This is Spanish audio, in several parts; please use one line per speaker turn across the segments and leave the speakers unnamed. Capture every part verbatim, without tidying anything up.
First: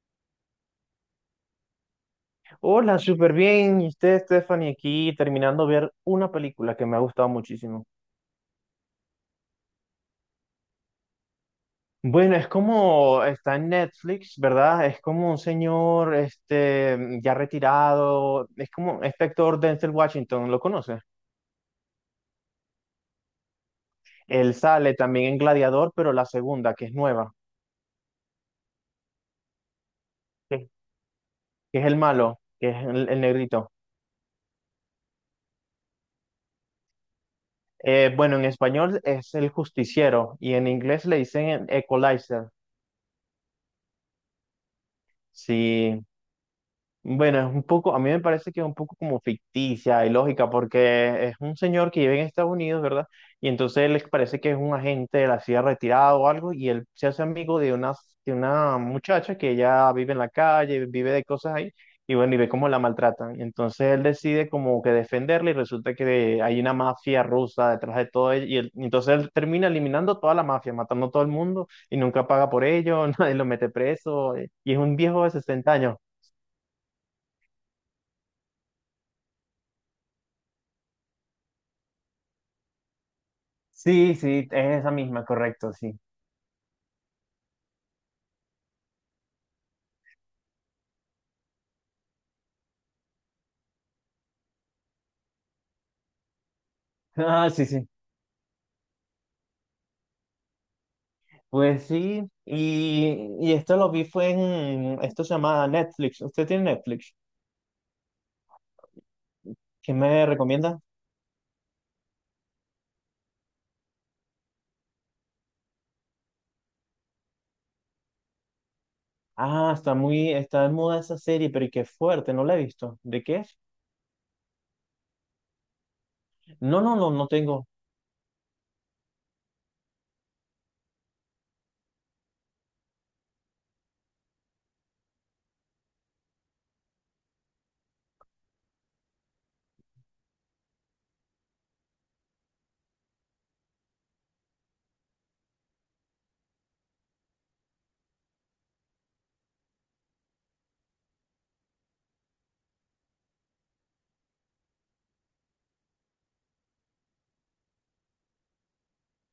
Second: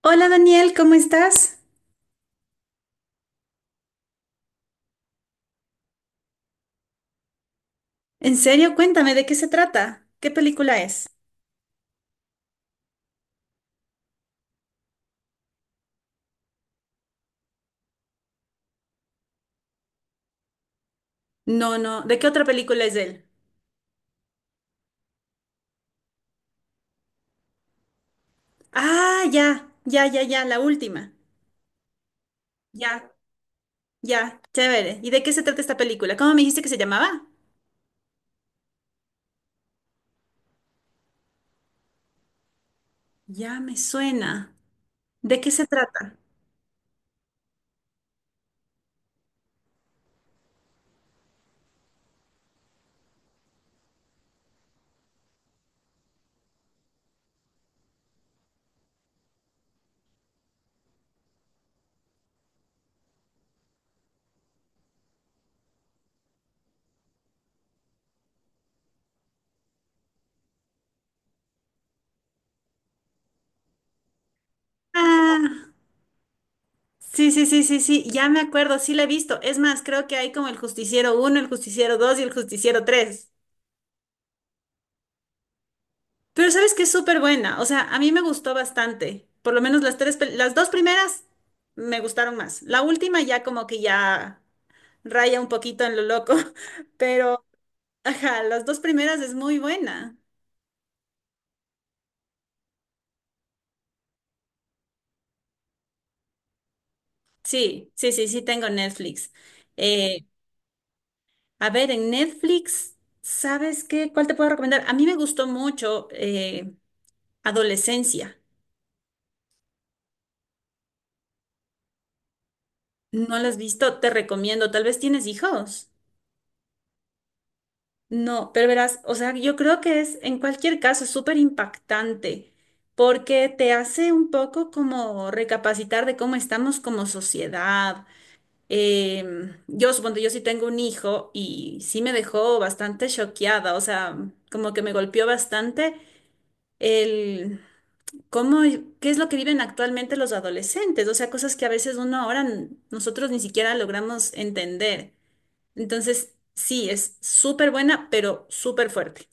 Hola Daniel, ¿cómo estás?
Hola, súper bien. Y usted, Stephanie, aquí terminando de ver una película que me ha gustado muchísimo.
En serio, cuéntame, ¿de qué se trata? ¿Qué película es?
Bueno, es como está en Netflix, ¿verdad? Es como un señor este, ya retirado. Es como este actor Denzel Washington, ¿lo conoce?
No, no, ¿de qué otra película es él?
Él sale también en Gladiador, pero la segunda, que es nueva,
Ah, ya, ya, ya, ya, la
que
última.
que es el malo, que es el,
Ya,
el negrito.
ya, chévere. ¿Y de qué se trata esta película? ¿Cómo me dijiste que se llamaba?
Eh, bueno, en español es el justiciero y en inglés le dicen Equalizer.
Ya me suena. ¿De qué se
Sí.
trata?
Bueno, es un poco, a mí me parece que es un poco como ficticia y lógica, porque es un señor que vive en Estados Unidos, ¿verdad? Y entonces les parece que es un agente de la C I A retirado o algo, y él se hace amigo de una, de una muchacha que ella vive en la calle, vive de cosas ahí, y bueno, y ve cómo la maltratan. Entonces él decide como que defenderla, y resulta que hay una mafia rusa detrás de todo ello, y, él- y entonces él termina eliminando toda la mafia, matando a todo el mundo, y nunca paga por ello, nadie lo mete preso, y es un viejo de
Ah,
sesenta años.
sí, sí, sí, sí, sí, ya me acuerdo, sí la he visto. Es más, creo que hay como el Justiciero uno, el Justiciero dos y el Justiciero tres.
Sí, sí, es esa misma, correcto, sí.
Pero sabes que es súper buena, o sea, a mí me gustó bastante, por lo menos las tres, pel- las dos primeras me gustaron más, la última ya como que ya raya un poquito en lo loco, pero
Ah, sí, sí.
ajá, las dos primeras es muy buena.
Pues sí, y, y esto lo vi fue en, esto se llama Netflix. ¿Usted tiene Netflix?
Sí, sí, sí, sí tengo Netflix.
¿Qué
Eh,
me recomienda?
a ver, en Netflix, ¿sabes qué? ¿Cuál te puedo recomendar? A mí me gustó mucho eh, Adolescencia,
Ah, está muy, está de moda esa serie, pero y qué fuerte, no la he visto. ¿De qué
¿no la has
es?
visto? Te recomiendo, tal vez tienes hijos.
No, no, no, no tengo.
No, pero verás, o sea, yo creo que es en cualquier caso súper impactante porque te hace un poco como recapacitar de cómo estamos como sociedad. Em, yo supongo, yo sí tengo un hijo y sí me dejó bastante choqueada, o sea, como que me golpeó bastante el cómo, qué es lo que viven actualmente los adolescentes, o sea, cosas que a veces uno ahora n- nosotros ni siquiera logramos entender. Entonces, sí, es súper buena, pero súper fuerte.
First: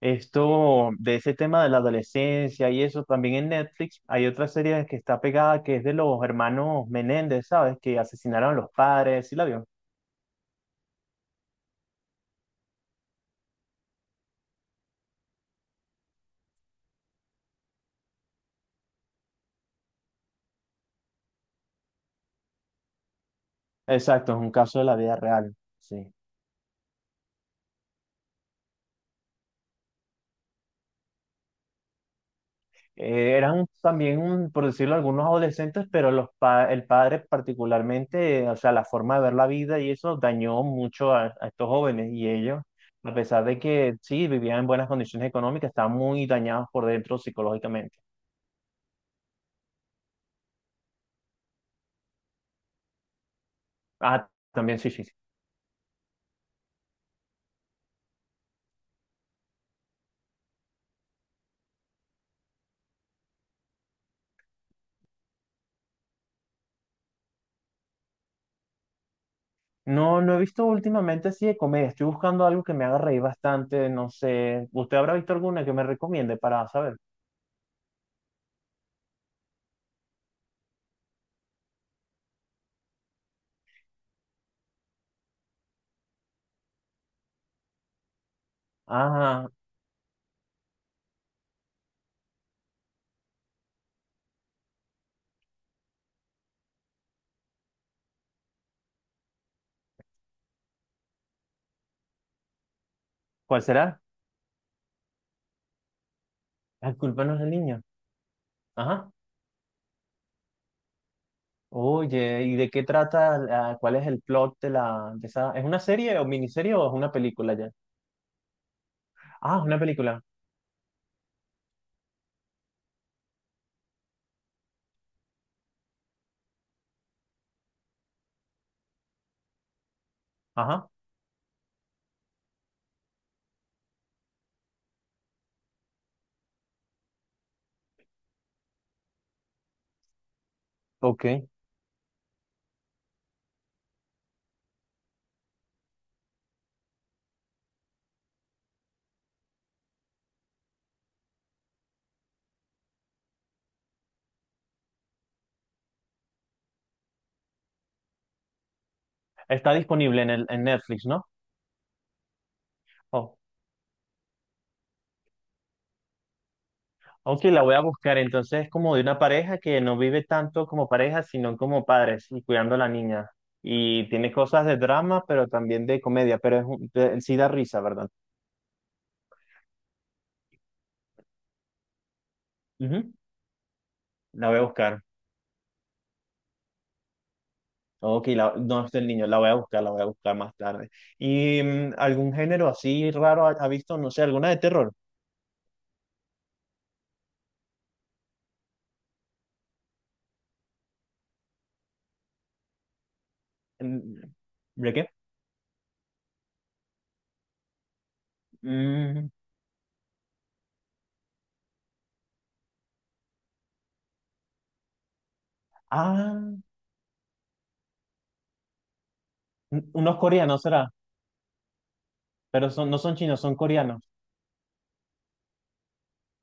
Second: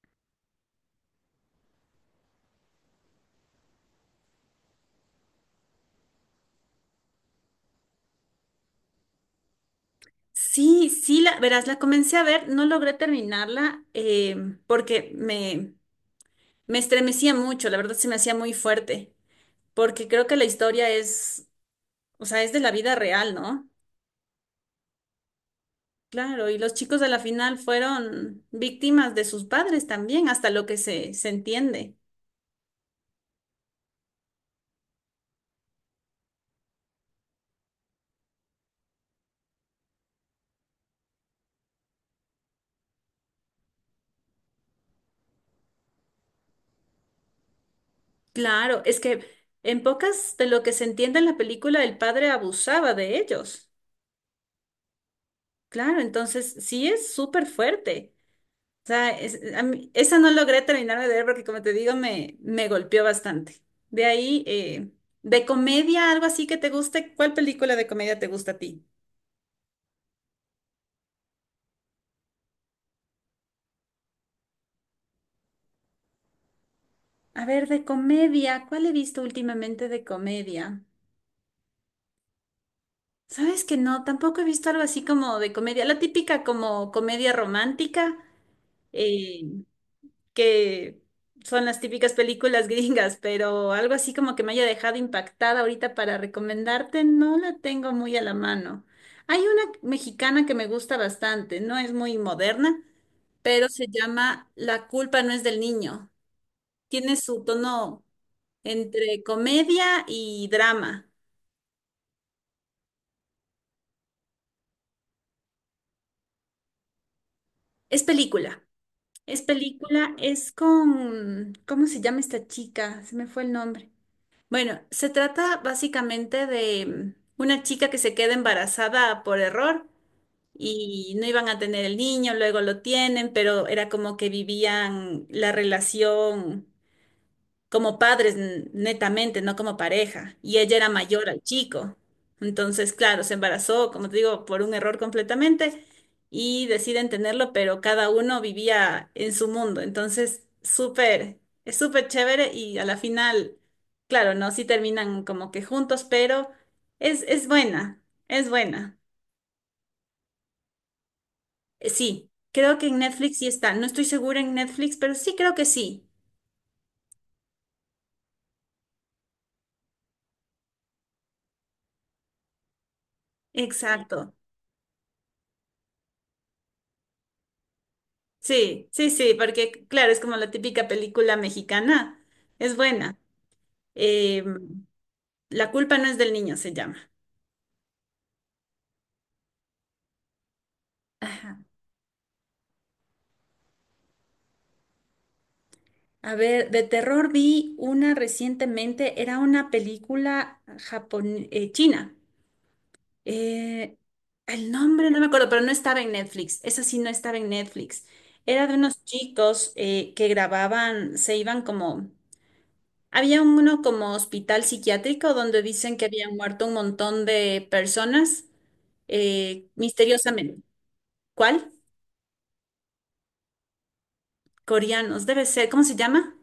Esto, de ese tema de la adolescencia y eso, también en Netflix hay otra serie que está pegada que es de los hermanos Menéndez, ¿sabes? Que asesinaron a los padres, ¿sí la vio?
Sí, sí, la, verás, la comencé a ver, no logré terminarla eh, porque me, me estremecía mucho, la verdad se me hacía muy fuerte, porque creo que la historia es, o sea, es de la vida real, ¿no?
Exacto, es un caso de la vida real, sí.
Claro, y los chicos de la final fueron víctimas de sus padres también, hasta lo que se, se entiende.
Eh, eran también, un- por decirlo, algunos adolescentes, pero los pa- el padre particularmente, eh, o sea, la forma de ver la vida y eso dañó mucho a, a estos jóvenes y ellos, a pesar de que sí, vivían en buenas condiciones económicas, estaban muy dañados por dentro psicológicamente.
Claro, es que en pocas de lo que se entiende en la película, el padre abusaba de ellos.
Ah, también sí, sí, sí.
Claro, entonces sí es súper fuerte. O sea, es- a mí- esa no logré terminarme de ver porque, como te digo, me, me golpeó bastante. De ahí, eh, de comedia, algo así que te guste, ¿cuál película de comedia te gusta a ti?
No, no he visto últimamente así de comedia. Estoy buscando algo que me haga reír bastante. No sé, ¿usted habrá visto alguna que me recomiende para saber?
A ver, de comedia, ¿cuál he visto últimamente de comedia? Sabes que no, tampoco he visto algo así como de comedia, la típica como comedia romántica.
Ajá,
Que son las típicas películas gringas, pero algo así como que me haya dejado impactada ahorita para recomendarte, no la tengo muy a la mano. Hay una mexicana que me gusta bastante, no es muy moderna,
¿cuál
pero se
será?
llama La culpa no es del niño.
La
Tiene
culpa no es
su
del niño.
tono
Ajá.
entre comedia y drama.
Oye, ¿y de qué trata? la- ¿Cuál es el plot de la de esa? ¿Es una serie o miniserie o es una película ya?
Es película, es
Ah, es una
película,
película.
es con, ¿cómo se llama esta chica? Se me fue el nombre. Bueno, se trata básicamente de mm, una chica que se queda embarazada por error
Ajá.
y no iban a tener el niño, luego lo tienen, pero era como que vivían la relación como padres n- netamente, no como pareja. Y ella era mayor al
Ok.
chico. Entonces, claro, se embarazó, como te digo, por un error completamente y deciden tenerlo, pero cada uno vivía en su mundo. Entonces, súper, es súper chévere y a la final, claro, no, sí terminan como que juntos, pero es, es buena, es buena.
¿Está disponible en el, en Netflix, ¿no?
Eh, Sí, creo que en
Oh.
Netflix sí está. No estoy segura en Netflix, pero sí creo que sí.
Ok, la voy a buscar. Entonces es como de una pareja que no vive tanto como pareja, sino como padres y cuidando a la niña. Y tiene
Exacto.
cosas de drama, pero también de comedia, pero es un- de- sí da risa, ¿verdad?
Sí, sí, sí, porque claro, es como la típica película mexicana. Es
Ujú.
buena. Eh,
La voy a buscar.
La culpa no es del niño, se llama.
Ok, la, no es del niño, la voy a buscar, la voy a buscar más tarde.
Ajá.
¿Y mm, algún género así raro ha, ha visto? No sé, alguna de terror.
A ver, de terror vi una recientemente, era una película japon eh, china. Eh,
Mm.
el
¿De qué?
nombre no me acuerdo, pero no estaba en Netflix. Esa sí no estaba en Netflix. Era de unos
Mm,
chicos eh, que grababan, se iban como... Había uno como hospital psiquiátrico donde dicen que habían
ah,
muerto un montón de personas eh,
un- unos
misteriosamente.
coreanos será,
¿Cuál?
pero son, no son chinos, son coreanos.
Coreanos, debe ser. ¿Cómo se llama?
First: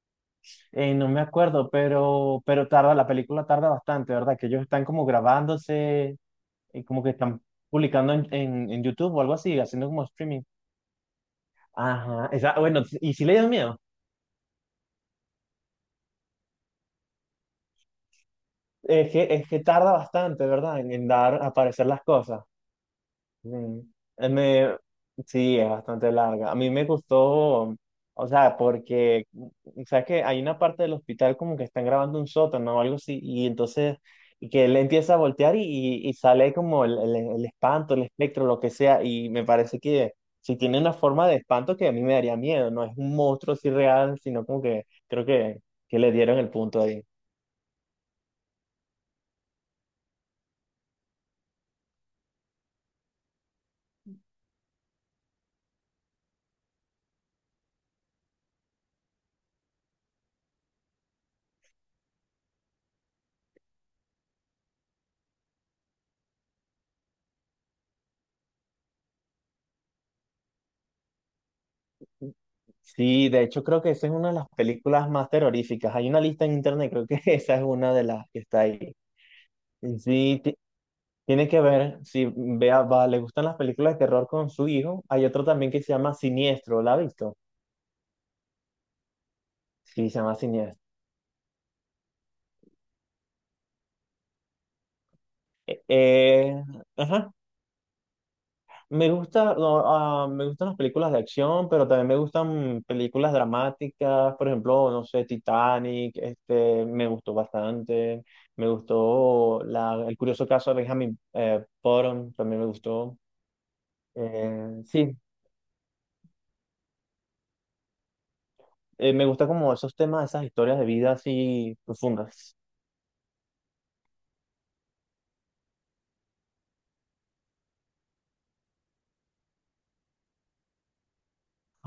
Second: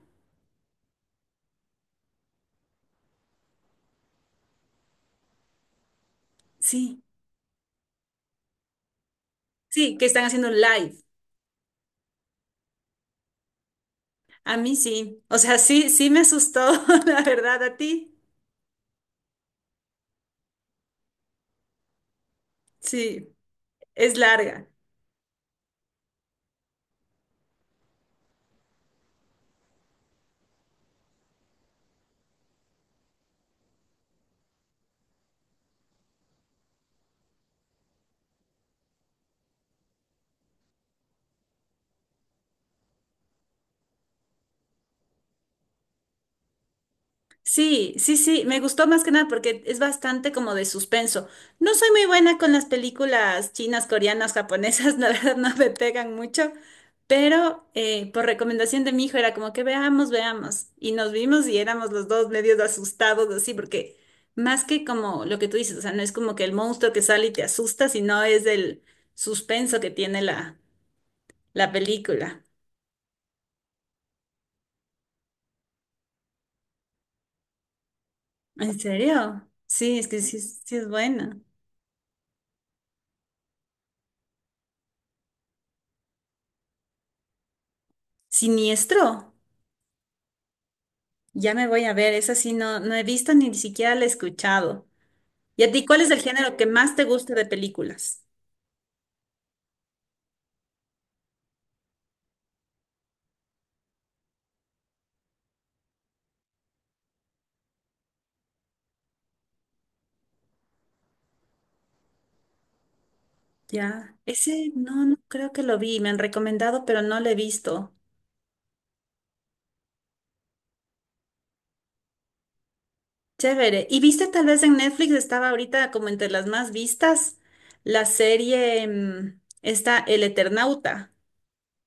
Eh, no me acuerdo, pero, pero tarda, la película tarda bastante, ¿verdad? Que ellos están como grabándose y como
Sí,
que están publicando en, en, en YouTube o algo así, haciendo
sí,
como
que están
streaming.
haciendo live.
Ajá, esa, bueno, y si le dio miedo.
A mí sí. O sea, sí, sí me asustó, la verdad, a ti.
Es que, es que tarda bastante, ¿verdad? En, en dar a aparecer las cosas.
Sí,
Sí.
es
Eh,
larga.
me- sí, es bastante larga. A mí me gustó, o sea, porque, o sea, que hay una parte del hospital como que están grabando un sótano o algo así, y entonces, y que él empieza a voltear y, y- y sale como el, el- el espanto, el espectro, lo que sea, y me parece que si tiene una forma de espanto que a mí me daría miedo, no es un monstruo así real, sino como que creo que, que le dieron el punto.
Sí, sí, sí, me gustó más que nada porque es bastante como de suspenso. No soy muy buena con las películas chinas, coreanas, japonesas, la verdad no me pegan mucho, pero eh, por recomendación de mi hijo era como que veamos, veamos. Y nos vimos y éramos los dos medios asustados así, porque más que como lo que tú dices, o sea, no es como que el monstruo que sale y te asusta, sino es el suspenso que tiene la, la película.
Sí, de hecho creo que esa es una de las películas más terroríficas. Hay una lista en internet, creo que esa es una de las que está
¿En
ahí.
serio?
Y
Sí, es que sí,
sí, ti-
es- sí es buena.
tiene que ver, si vea, va, le gustan las películas de terror con su hijo. Hay otro también que se llama Siniestro, ¿la ha visto?
¿Siniestro?
Sí, se llama Siniestro.
Ya me voy a ver, esa sí no, no he visto ni siquiera la he escuchado. ¿Y a ti cuál es el género
Eh,
que más te
ajá,
gusta de películas?
Me gusta, no, ah, me gustan las películas de acción, pero también me gustan películas dramáticas, por ejemplo, no sé, Titanic, este, me gustó bastante, me gustó la, El curioso caso de Benjamin eh, Button, también me gustó.
Ya, ese
Eh,
no,
sí,
no creo que lo vi, me han recomendado, pero no lo he visto.
eh, Me gusta como esos temas, esas historias de vida así profundas.
Chévere. ¿Y viste tal vez en Netflix estaba ahorita como entre las más vistas la serie mm, esta El Eternauta?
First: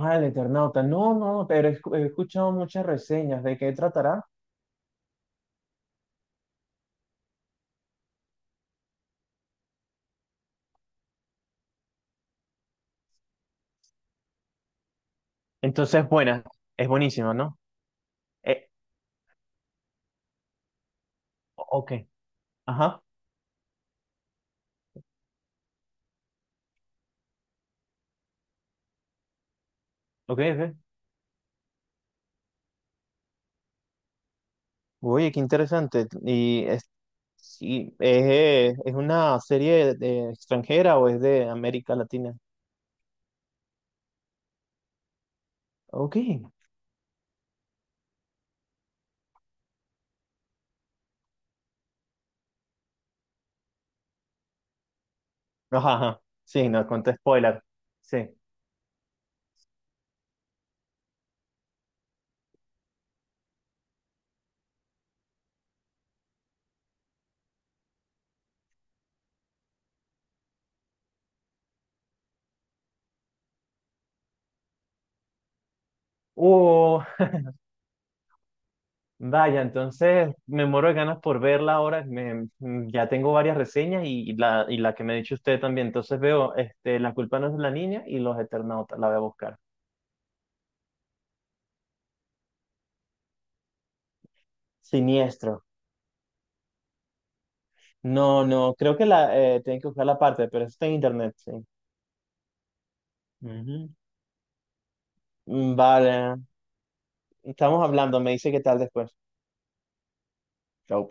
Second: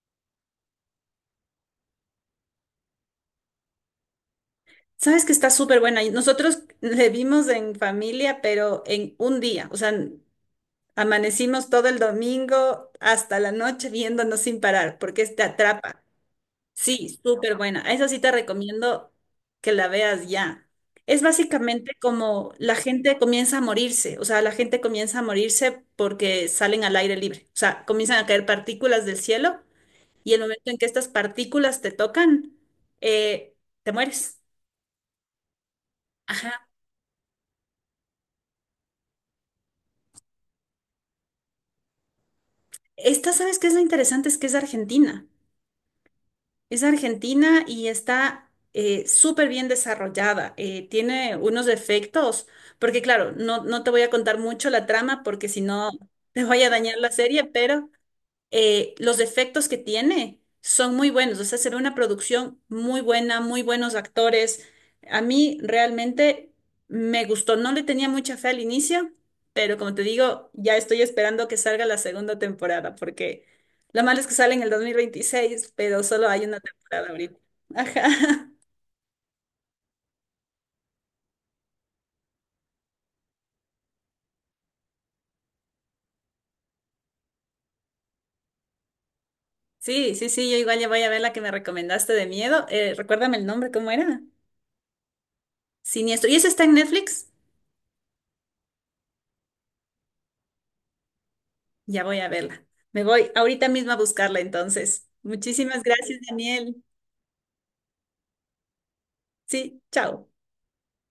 Ah, el Eternauta, no, no, pero he, escu- he escuchado muchas reseñas de qué tratará.
Sabes que está súper buena. Y nosotros le vimos en familia, pero en un día, o sea, amanecimos todo el domingo hasta la noche viéndonos sin parar, porque es- te atrapa.
Entonces, buena, es
Sí,
buenísima,
súper
¿no?
buena. A esa sí te
Eh,
recomiendo que la veas ya. Es básicamente
ok,
como la
ajá,
gente comienza a morirse, o sea, la gente comienza a morirse porque salen al aire libre, o sea, comienzan a caer partículas del cielo y
ok,
el momento en
ok.
que estas partículas te tocan, eh, te mueres.
Oye, qué interesante. Y
Ajá.
es, sí, es, eh, es una serie de- extranjera o es de América Latina.
Esta, ¿sabes qué es lo interesante? Es que es Argentina.
Ok.
Es argentina y está eh, súper bien desarrollada. Eh, tiene unos efectos, porque claro, no, no te voy a contar mucho la trama porque si no
Ajá, ajá.
te voy
Sí,
a
no,
dañar la
conté
serie,
spoiler.
pero
Sí.
eh, los efectos que tiene son muy buenos. O sea, se ve una producción muy buena, muy buenos actores. A mí realmente me gustó. No le tenía mucha fe al inicio, pero como te digo, ya estoy esperando que salga la segunda temporada, porque lo malo es que sale en el dos mil veintiséis, pero solo hay una
Uh,
temporada ahorita. Ajá.
vaya, entonces me muero de ganas por verla ahora. Me, mm, ya tengo varias reseñas y, y la, y la que me ha dicho usted también. Entonces veo este, La culpa no es de la niña y Los Eternautas. La voy a buscar.
Sí, sí, sí, yo igual ya voy a ver la que me recomendaste de miedo. Eh, recuérdame el nombre, ¿cómo era?
Siniestro.
Siniestro. ¿Y esa está en Netflix?
No, no, creo que la eh, tienen que buscar la parte, pero eso está en internet, sí.
Ya voy a verla. Me voy ahorita mismo
Ujú.
a buscarla entonces. Muchísimas gracias,
Vale.
Daniel.
Estamos hablando, me dice qué tal después.
Sí, chao.
Chau.